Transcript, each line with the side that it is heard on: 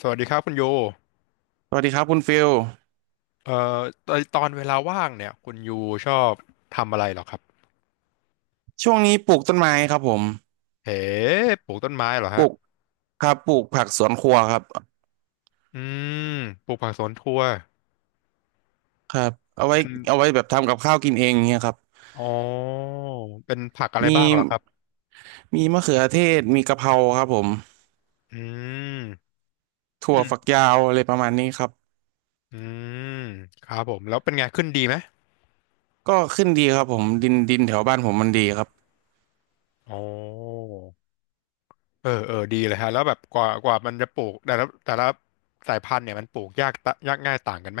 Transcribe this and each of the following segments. left: สวัสดีครับคุณยู
right: สวัสดีครับคุณฟิล
left: เอ่อตอนเวลาว่างเนี่ยคุณยูชอบทำอะไรเหรอครับ
right: ช่วงนี้ปลูกต้นไม้ครับผม
left: เอ๋ปลูกต้นไม้เหรอ
right: ป
left: ฮะ
right: ลูกครับปลูกผักสวนครัวครับ
left: อืมปลูกผักสวนครัว
right: ครับเอาไว้
left: เป็น
right: เอาไว้แบบทำกับข้าวกินเองเงี้ยครับ
left: อ๋อเป็นผักอะไร
right: มี
left: บ้างเหรอครับ
right: มีมะเขือเทศมีกะเพราครับผม
left: อืม
right: ถั่
left: อื
right: วฝัก
left: ม
right: ยาวอะไรประมาณนี้ครับ
left: อืมครับผม แล้วเป็นไงขึ้นดีไหม
right: ก็ขึ้นดีครับผมดินแถวบ้านผมมันดีครับ
left: อ๋อเออเออดีเลยฮะแล้วแบบกว่ามันจะปลูก แต่ละสายพันธุ์เนี่ยมันปลูกยากง่ายต่างกันไหม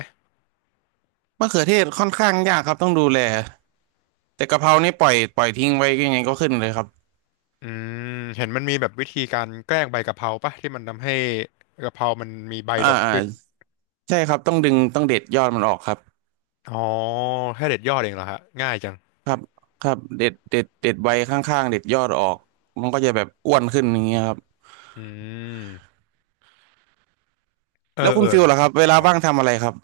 right: มะเขือเทศค่อนข้างยากครับต้องดูแลแต่กะเพรานี่ปล่อยทิ้งไว้ยังไงก็ขึ้นเลยครับ
left: อืมเห็นมันมีแบบวิธีการแกล้งใบกะเพราปะที่มันทำให้กะเพรามันมีใบ
right: อ่า
left: ดก
right: อ่า
left: ขึ้น
right: ใช่ครับต้องดึงต้องเด็ดยอดมันออกครับ
left: อ๋อแค่เด็ดยอดเองเหรอฮะง่ายจัง
right: ครับครับเด็ดใบข้างๆเด็ดยอดออกมันก็จะแบบอ้วนขึ้นอย่างเงี้ยครับ
left: อืมเอ
right: แล้ว
left: อ
right: คุ
left: เอ
right: ณ
left: อ
right: ฟิลล่ะครับเวลา
left: ใช่
right: ว่างทำอะไรครับ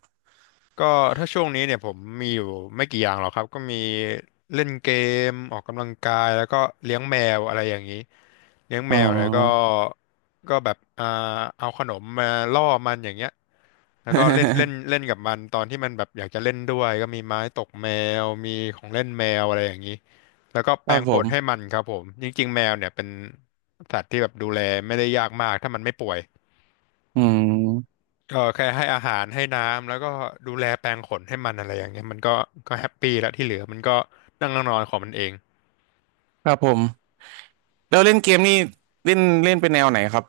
left: ก็ถ้าช่วงนี้เนี่ยผมมีอยู่ไม่กี่อย่างหรอกครับก็มีเล่นเกมออกกำลังกายแล้วก็เลี้ยงแมวอะไรอย่างนี้เลี้ยง
right: อ๋
left: แม
right: อ
left: วเนี่ยก็แบบเอาขนมมาล่อมันอย่างเงี้ยแล้วก็เล่นเล่น เล่นกับมันตอนที่มันแบบอยากจะเล่นด้วยก็มีไม้ตกแมวมีของเล่นแมวอะไรอย่างนี้แล้วก็
right: ค
left: แปร
right: รับ
left: ง
right: ผ
left: ขนให้
right: ม
left: มันครับผมจริงๆแมวเนี่ยเป็นสัตว์ที่แบบดูแลไม่ได้ยากมากถ้ามันไม่ป่วย
right: อืม
left: เออแค่ให้อาหารให้น้ำแล้วก็ดูแลแปรงขนให้มันอะไรอย่างเงี้ยมันก็แฮปปี้แล้วที่เหลือมันก็นั่งนอนของมันเอง
right: ครับผมแล้วเล่นเกมนี่เล่นเล่นเป็นแนวไหนครับ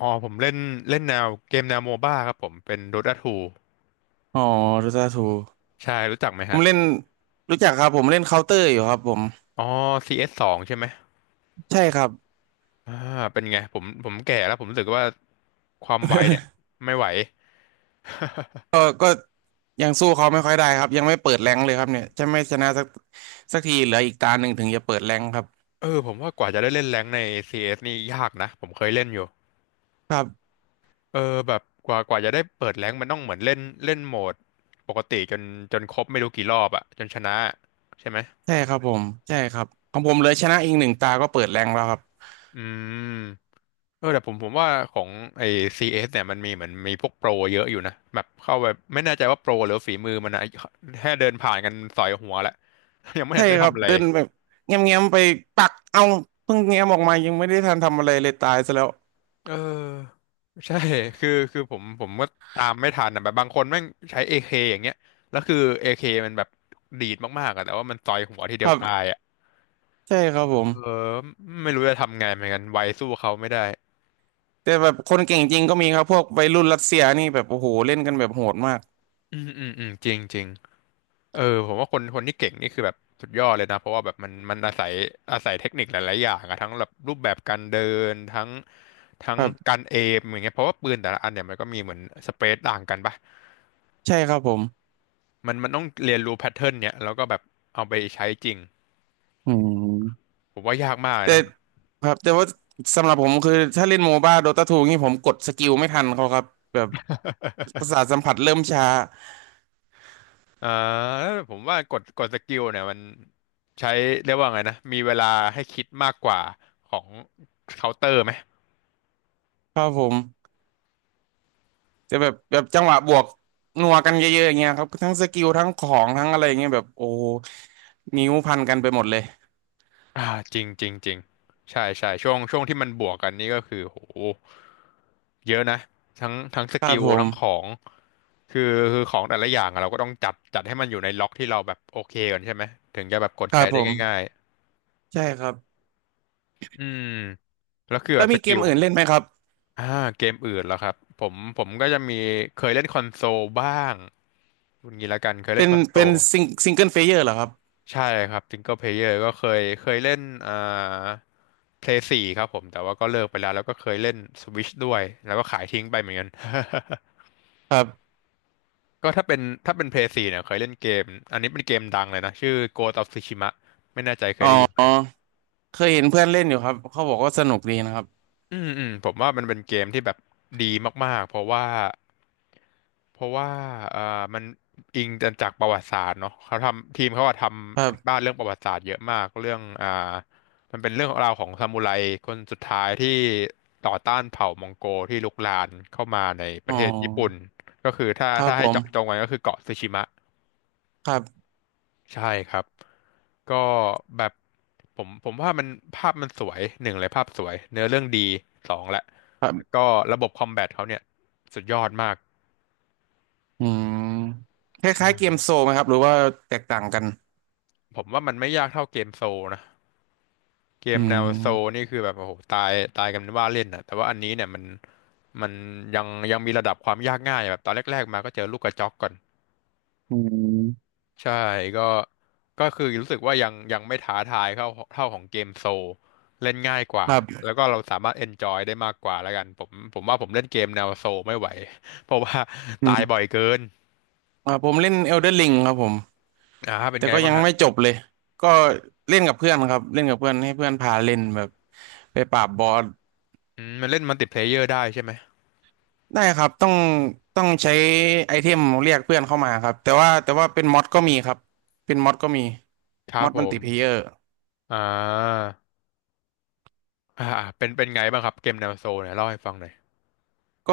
left: อ๋อผมเล่นเล่นแนวเกมแนวโมบ้าครับผมเป็น Dota 2
right: อ๋อดูตาทู
left: ใช่รู้จักไหม
right: ผ
left: ฮะ
right: มเล่นรู้จักครับผมเล่นเคาน์เตอร์อยู่ครับผม
left: อ๋อ CS สสองใช่ไหม
right: ใช่ครับ
left: อ่าเป็นไงผมแก่แล้วผมรู้สึกว่าความไวเนี่ยไม่ไหว
right: ก็ยังสู้เขาไม่ค่อยได้ครับยังไม่เปิดแรงค์เลยครับเนี่ยจะไม่ชนะสักสักทีเหลืออีกตาหนึ่งถึงจะเปิดแรงค์ครับ
left: เออผมว่ากว่าจะได้เล่นแรงค์ใน CS นี่ยากนะผมเคยเล่นอยู่
right: ครับ
left: เออแบบกว่าจะได้เปิดแรงค์มันต้องเหมือนเล่นเล่นโหมดปกติจนครบไม่รู้กี่รอบอะจนชนะใช่ไหม
right: ใช่ครับผมใช่ครับของผมเลยชนะอีกหนึ่งตาก็เปิดแรงแล้วครับ
left: อืมเออแต่ผมว่าของไอ้ CS เอสเนี่ยมันมีเหมือนมีพวกโปรเยอะอยู่นะแบบเข้าไปไม่แน่ใจว่าโปรหรือฝีมือมันนะแค่เดินผ่านกันสอยหัวแล้ว ยังไม่เห็
right: ใช่
left: นได้
right: ครับ
left: ทำอะไร
right: เดินแบบเงี้ยมๆไปปักเอาเพิ่งเง้ยมออกมายังไม่ได้ทันทำอะไรเลยตายซะแล้ว
left: เออใช่คือผมก็ตามไม่ทันนะแบบบางคนแม่งใช้ AK อย่างเงี้ยแล้วคือ AK มันแบบดีดมากๆอะแต่ว่ามันต่อยหัวทีเดี
right: ค
left: ยว
right: รั
left: ตาย
right: บ
left: อะ
right: ใช่ครับผม
left: เออไม่รู้จะทำไงเหมือนกันไวสู้เขาไม่ได้
right: แต่แบบคนเก่งจริงก็มีครับพวกวัยรุ่นรัสเซียนี่แบบโอ้โหเล่นกันแบบโหดมาก
left: อืมอืมอืมจริงจริง เออผมว่าคนคนที่เก่งนี่คือแบบสุดยอดเลยนะเพราะว่าแบบมันอาศัยเทคนิคหลายๆอย่างอะทั้งแบบรูปแบบการเดินทั้งทั้
right: ค
left: ง
right: รั
left: กา
right: บ
left: รเอมอย่างเงี้ยเพราะว่าปืนแต่ละอันเนี่ยมันก็มีเหมือนสเปซต่างกันปะ
right: ใช่ครับผม
left: มันต้องเรียนรู้แพทเทิร์นเนี่ยแล้วก็แบบเอาไปใช้จริง
right: อืม
left: ผมว่ายากมากเลย
right: แต่
left: นะ
right: ครับแต่ว่าสำหรับผมคือถ้าเล่นโมบ้าโดตาทูนี่ผมกดสกิลไม่ทันเขาครับแบบประสาทสัมผัสเริ่มช้า
left: อ่าแล้วผมว่ากดสกิลเนี่ยมันใช้เรียกว่าไงนะมีเวลาให้คิดมากกว่าของเคาน์เตอร์ไหม
right: ครับผม จะแบบแบบจังหวะบวกนัวกันเยอะๆอย่างเงี้ยครับทั้งสกิลทั้งของทั้งอะไรอย่างเงี้ยแบบโอ้โหนิ้วพันกันไปหมดเลย
left: อ่าจริงจริงจริงใช่ใช่ช่วงที่มันบวกกันนี่ก็คือโหเยอะนะทั้งส
right: ครั
left: กิ
right: บ
left: ล
right: ผ
left: ทั้งข
right: ม
left: องคือคือของแต่ละอย่างอะเราก็ต้องจัดให้มันอยู่ในล็อกที่เราแบบโอเคก่อนใช่ไหมถึงจะแบบกด
right: ครั
left: ใช้
right: บผ
left: ได้ง่าย
right: มใช่ครับ
left: ๆอืมแล้วคือแบ
right: แล้ว
left: บส
right: มีเก
left: กิ
right: ม
left: ล
right: อื่นเล่นไหมครับ
left: อ่าเกมอื่นแล้วครับผมก็จะมีเคยเล่นคอนโซลบ้างคุณงี้ละกันเคยเล่
right: เป็
left: น
right: น
left: คอนโซ
right: เป็น
left: ล
right: ซิงเกิลเพลเยอร์เหรอครับ
left: ใช่ครับซิงเกิลเพลเยอร์ก็เคยเล่นอ่าเพลย์สี่ครับผม แต่ว่าก็เลิกไปแล้วแล้วก็เคยเล่นสวิชด้วย แล้วก็ขายทิ้งไปเหมือนกัน
right: ครับ
left: ก็ถ้าเป็นเพลย์สี่เนี่ยเคยเล่นเกม อันนี้เป็นเกมดังเลยนะ ชื่อ Ghost of Tsushima ไม่แน่ใจเคย
right: อ๋
left: ได้ยินไหม
right: อเคยเห็นเพื่อนเล่นอยู่ครับเขาบอกว่าสนุกดีนะครับ
left: อืมอืมผมว่ามันเป็นเกมที่แบบดีมากๆเพราะว่าเอ่อมันอิงจากประวัติศาสตร์เนาะเขาทำทีมเขาอะท
right: ครั
left: ำกันบ้า
right: บ
left: นเรื่องประวัติศาสตร์เยอะมากเรื่องมันเป็นเรื่องราวของซามูไรคนสุดท้ายที่ต่อต้านเผ่ามองโกที่ลุกลานเข้ามาในป
right: อ๋อ
left: ระเทศญี่ปุ่นก็คือถ้า
right: ครับ
left: ถ้า
right: ผ
left: ให้
right: ม
left: เจาะจงกันก็คือเกาะสึชิมะ
right: ครับ
left: ใช่ครับ ก็แบบผมว่ามันภาพมันสวยหนึ่งเลยภาพสวยเนื้อเรื่องดีสองแหละ
right: ครั
left: แล้ว
right: บ
left: ก็ระบบคอมแบทเขาเนี่ยสุดยอดมาก
right: อืมค
left: ใช่
right: ล้ายๆเกมโซลไหมครับหรือว่าแตกต่างกัน
left: ผมว่ามันไม่ยากเท่าเกมโซลนะเก
right: อื
left: มแนวโซล
right: ม
left: นี่คือแบบโอ้โหตายกันเป็นว่าเล่นนะแต่ว่าอันนี้เนี่ยมันยังยังมีระดับความยากง่ายแบบตอนแรกๆมาก็เจอลูกกระจอกก่อน
right: อืม
left: ใช่ก็ก็คือรู้สึกว่ายังไม่ท้าทายเท่าของเกมโซลเล่นง่ายกว่า
right: ค
left: แล้
right: รั
left: ว
right: บ
left: ก็เราสามารถเอนจอยได้มากกว่าแล้วกันผมว่าผมเล่นเกมแนวโซลไม่ไหว เพราะว่า
right: อื
left: ตายบ่อย
right: ม
left: เกิน
right: อ่าผมเล่น Elden Ring ครับผม
left: อ่าเป็น
right: แต่
left: ไง
right: ก็
left: บ้า
right: ยั
left: ง
right: ง
left: ฮะ
right: ไม่จบเลย ก็เล่นกับเพื่อนครับเล่นกับเพื่อนให้เพื่อนพาเล่นแบบไปปราบบอส
left: อืมมันเล่นมัลติเพลเยอร์ได้ใช่ไหม
right: ได้ครับต้องใช้ไอเทมเรียกเพื่อนเข้ามาครับแต่ว่าแต่ว่าเป็นมอดก็มีครับเป็นมอดก็มี
left: ครั
right: ม
left: บ
right: อด
left: ผ
right: มัลติเพลเยอ
left: ม
right: ร์
left: อ่าอ่าเป็นไงบ้างครับเกมแนวโซลเนี่ยเล่าให้ฟังหน่อย
right: ก็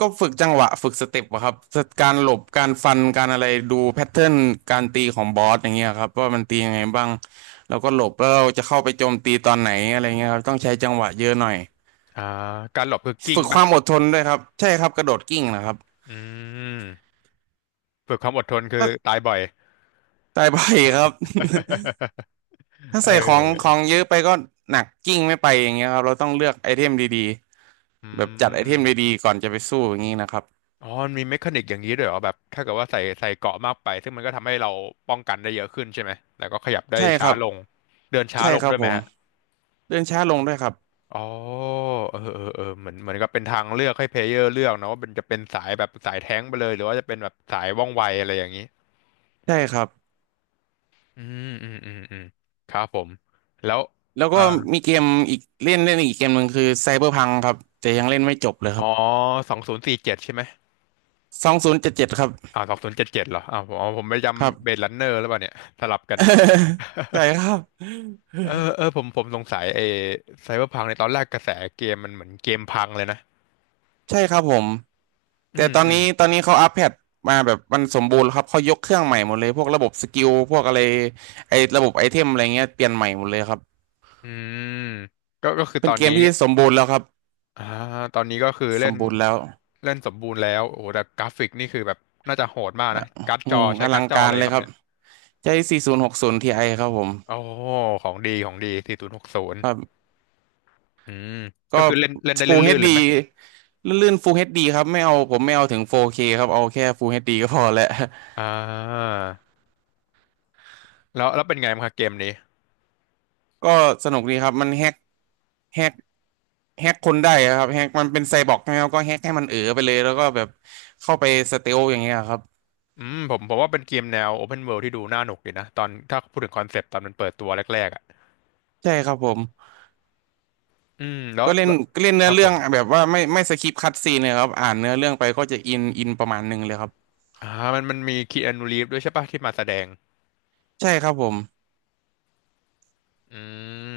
right: ก็ฝึกจังหวะฝึกสเต็ปอะครับสการหลบการฟันการอะไรดูแพทเทิร์นการตีของบอสอย่างเงี้ยครับว่ามันตียังไงบ้างแล้วก็หลบแล้วเราจะเข้าไปโจมตีตอนไหนอะไรเงี้ยครับต้องใช้จังหวะเยอะหน่อย
left: อ่าการหลบคือกิ้ง
right: ฝึกค
left: ป่ะ
right: วามอดทนด้วยครับใช่ครับกระโดดกิ้งนะครับ
left: อืมฝึกความอดทนคือ
right: ถ้า
left: ตายบ่อย
right: ใส่ไปครับ ถ้าใส่ของข
left: เออ
right: องเยอะไปก็หนักกิ้งไม่ไปอย่างเงี้ยครับเราต้องเลือกไอเทมดี
left: อื
right: ๆแบบจัดไอเทมดี
left: ม
right: ๆก่อนจะไปสู้อย่างงี้นะครับ
left: อ๋อมันมีเมคานิกอย่างนี้ด้วยเหรอแบบถ้าเกิดว่าใส่เกราะมากไปซึ่งมันก็ทำให้เราป้องกันได้เยอะขึ้นใช่ไหมแล้วก็ขยับได้
right: ใช่ค
left: ช้า
right: รับ
left: ลง เดินช้า
right: ใช่
left: ลง
right: ครั
left: ด้
right: บ
left: วยไห
right: ผ
left: ม
right: ม
left: ฮะ
right: เดินช้าลงด้วยครับ
left: อ๋อเออเหมือนกับเป็นทางเลือกให้เพลเยอร์เลือกนะว่าเป็นจะเป็นสายแบบสายแท้งไปเลยหรือว่าจะเป็นแบบสายว่องไวอะไรอย่างนี้
right: ใช่ครับ
left: อืมครับผม แล้ว
right: แล้ว
left: อ่า
right: ก็มีเกมอีกเล่นเล่นอีกเกมหนึ่งคือไซเบอร์พังครับแต่ยังเล่นไม่จบเลยค
left: อ๋อ
right: รับ
left: 2047ใช่ไหม
right: สองศูนย์เจ็ดเจ็ดครับ
left: อ่า2077เหรออ่าผมอ๋อผมไป
right: ครับ
left: จำเบลดรันเนอร์หรือเปล่าเนี่ย สลับกัน
right: ใช่ครับ
left: เออผมสงสัยไอ้ไซเบอร์พังในตอนแรกกระแสเกมมันเหมือนเกมพังเลยนะ
right: ใช่ครับผม
left: อื
right: แต่
left: ม
right: ตอน
left: อืม
right: นี้ตอนนี้เขาอัปเดตมาแบบมันสมบูรณ์แล้วครับเขายกเครื่องใหม่หมดเลยพวกระบบสกิลพวกอะไรไอ้ระบบไอเทมอะไรเงี้ยเปลี่ยนใหม่หมดเลยครับ
left: อืมก็คือ
right: เป็
left: ต
right: น
left: อน
right: เก
left: นี้
right: มที่สมบูรณ์แล้วครับ
left: อ่าตอนนี้ก็คือ
right: ส
left: เล่
right: ม
left: น
right: บูรณ์แล้ว
left: เล่นสมบูรณ์แล้วโอ้โหแต่กราฟิกนี่คือแบบน่าจะโหดมาก
right: อ่ะ
left: นะการ์ด
right: อื
left: จอ
right: ม
left: ใช้
right: อ
left: กา
right: ลั
left: ร์ด
right: ง
left: จอ
right: กา
left: อะ
right: ร
left: ไร
right: เล
left: ค
right: ย
left: รั
right: ค
left: บ
right: รับ
left: เนี่ย
right: ใช้4060 Ti ครับผม
left: โอ้โหของดีของดี4060
right: ครับ
left: อืม
right: ก็
left: ก็คือเล่นเล่นได้
right: Full
left: ลื่นๆเล
right: HD
left: ยไหม
right: ลื่นๆ Full เอชดีครับไม่เอาผมไม่เอาถึง 4K คครับเอาแค่ Full เอชดีก็พอแหละ
left: อ่าแล้วเป็นไงบ้างครับเกมนี้
right: ก็สนุกดีครับมันแฮก แฮกคนได้อะครับแฮกมันเป็นไซบอร์กใช่ไหมครับก็แฮกให้มันเอ๋อไปเลยแล้วก็แบบเข้าไปสเตลอย่างเงี้ยครับ
left: อืมผมว่าเป็นเกมแนว Open World ที่ดูน่าหนุกดีนะตอนถ้าพูดถึงคอนเซปต์ตอนมันเปิดตัวแรกๆอะ
right: ใช่ครับผม
left: อืมแล้ว
right: ก็เล่น
left: แล้ว
right: ก็เล่น
left: ค
right: เนื้อ
left: รับผ
right: เรื่อง
left: ม
right: แบบว่าไม่สคิปคัตซีนเลยครับอ่านเนื้อเรื่องไปก็จะอินประมาณหนึ่งเลยครับ
left: อ่ามันมีคีอานูรีฟด้วยใช่ปะที่มาแสดง
right: ใช่ครับผม
left: อื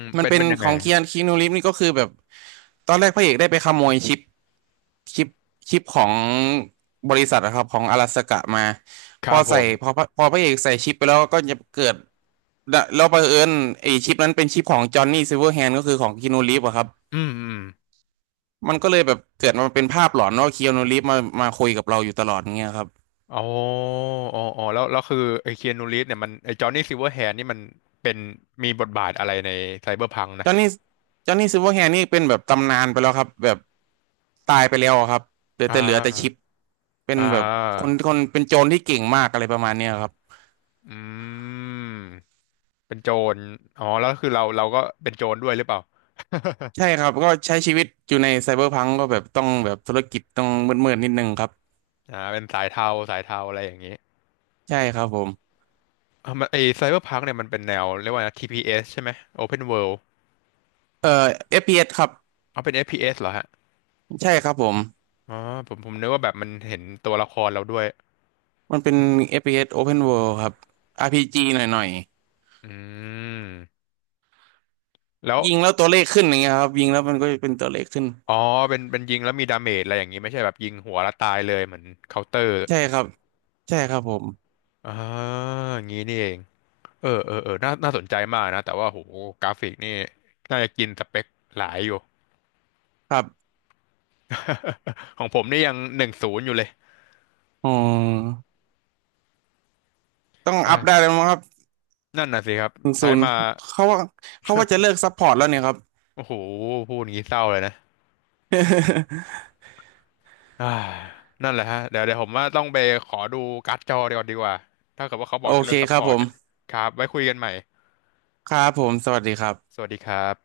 left: ม
right: มัน
left: เป็น
right: เป็น
left: เป็นยัง
right: ข
left: ไง
right: องเคียนคีนูริฟนี่ก็คือแบบตอนแรกพระเอกได้ไปขโมยชิปชิปชิปของบริษัทอะครับของอลาสกะมา
left: ค
right: พ
left: รั
right: อ
left: บผ
right: ใส่
left: ม
right: พอพระพอพระเอกใส่ชิปไปแล้วก็จะเกิดแล้วบังเอิญไอ้ชิปนั้นเป็นชิปของจอห์นนี่ซิลเวอร์แฮนด์ก็คือของคีนูริฟอะครับ
left: อืมอืม
right: มันก็เลยแบบเกิดมาเป็นภาพหลอนว่าเคีอานูรีฟส์มามาคุยกับเราอยู่ตลอดเงี้ยครับ
left: อ๋ออ๋อแล้วคือไอ้คีอานูรีฟเนี่ยมันไอ้จอห์นนี่ซิลเวอร์แฮนด์นี่มันเป็นมีบทบาทอะไรในไซเบอร์พัง
right: จ
left: นะ
right: อห์นนี่จอห์นนี่ซิลเวอร์แฮนด์นี่เป็นแบบตำนานไปแล้วครับแบบตายไปแล้วครับเหลือ
left: อ่
right: แต่เหลือแต่ชิป
left: า
right: เป็น
left: อ่
right: แบบค
left: า
right: นคนเป็นโจรที่เก่งมากอะไรประมาณเนี้ยครับ
left: อืมเป็นโจรอ๋อแล้วคือเราก็เป็นโจรด้วยหรือเปล่า
right: ใช่ครับก็ใช้ชีวิตอยู่ในไซเบอร์พังก็แบบต้องแบบธุรกิจต้องมืดๆนิดนึงครับ
left: อ่าเป็นสายเทาสายเทาอะไรอย่างนี้
right: ใช่ครับผม
left: อ่ามันไอ้ไซเบอร์พังเนี่ยมันเป็นแนวเรียกว่านะ TPS ใช่ไหม Open World
right: เอ่อ FPS ครับ
left: เอาเป็น FPS เอสเหรอฮะ
right: ใช่ครับผม
left: อ๋อผมนึกว่าแบบมันเห็นตัวละครเราด้วย
right: มันเป็น FPS Open World ครับ RPG หน่อย
left: อืมแล้ว
right: ๆยิงแล้วตัวเลขขึ้นอย่างเงี้ยครับยิงแล้วมันก็เป็นตัวเลขขึ้น
left: อ๋อเป็นยิงแล้วมีดาเมจอะไรอย่างนี้ไม่ใช่แบบยิงหัวแล้วตายเลยเหมือนเคาน์เตอร์
right: ใช่ครับ ใช่ครับผม
left: อ่าอย่างนี้นี่เองเออน่าน่าสนใจมากนะแต่ว่าโหกราฟิกนี่น่าจะกินสเปคหลายอยู่
right: ครับ
left: ของผมนี่ยัง10อยู่เลย
right: อ๋อต้องอัพได้
left: ใช่
right: แล้วมั้งครับ
left: นั่นน่ะสิครับใช้
right: ศูนย์
left: มา
right: เขาว่าเขาว่าจะเลิกซัพพอร์ตแล้วเนี่ยครับ
left: โอ้โหพูดอย่างนี้เศร้าเลยนะ อ่านั่นแหละฮะเดี๋ยวผมว่าต้องไปขอดูการ์ดจอเดี๋ยวกอดีกว่าถ้าเกิดว่าเขาบอ
right: โอ
left: กจะเลิ
right: เค
left: กซัพ
right: ค
left: พ
right: รับ
left: อร์
right: ผ
left: ตเนี่ย
right: ม
left: ครับไว้คุยกันใหม่
right: ครับผม สวัสดีครั
left: ส
right: บ
left: วัสดีครับ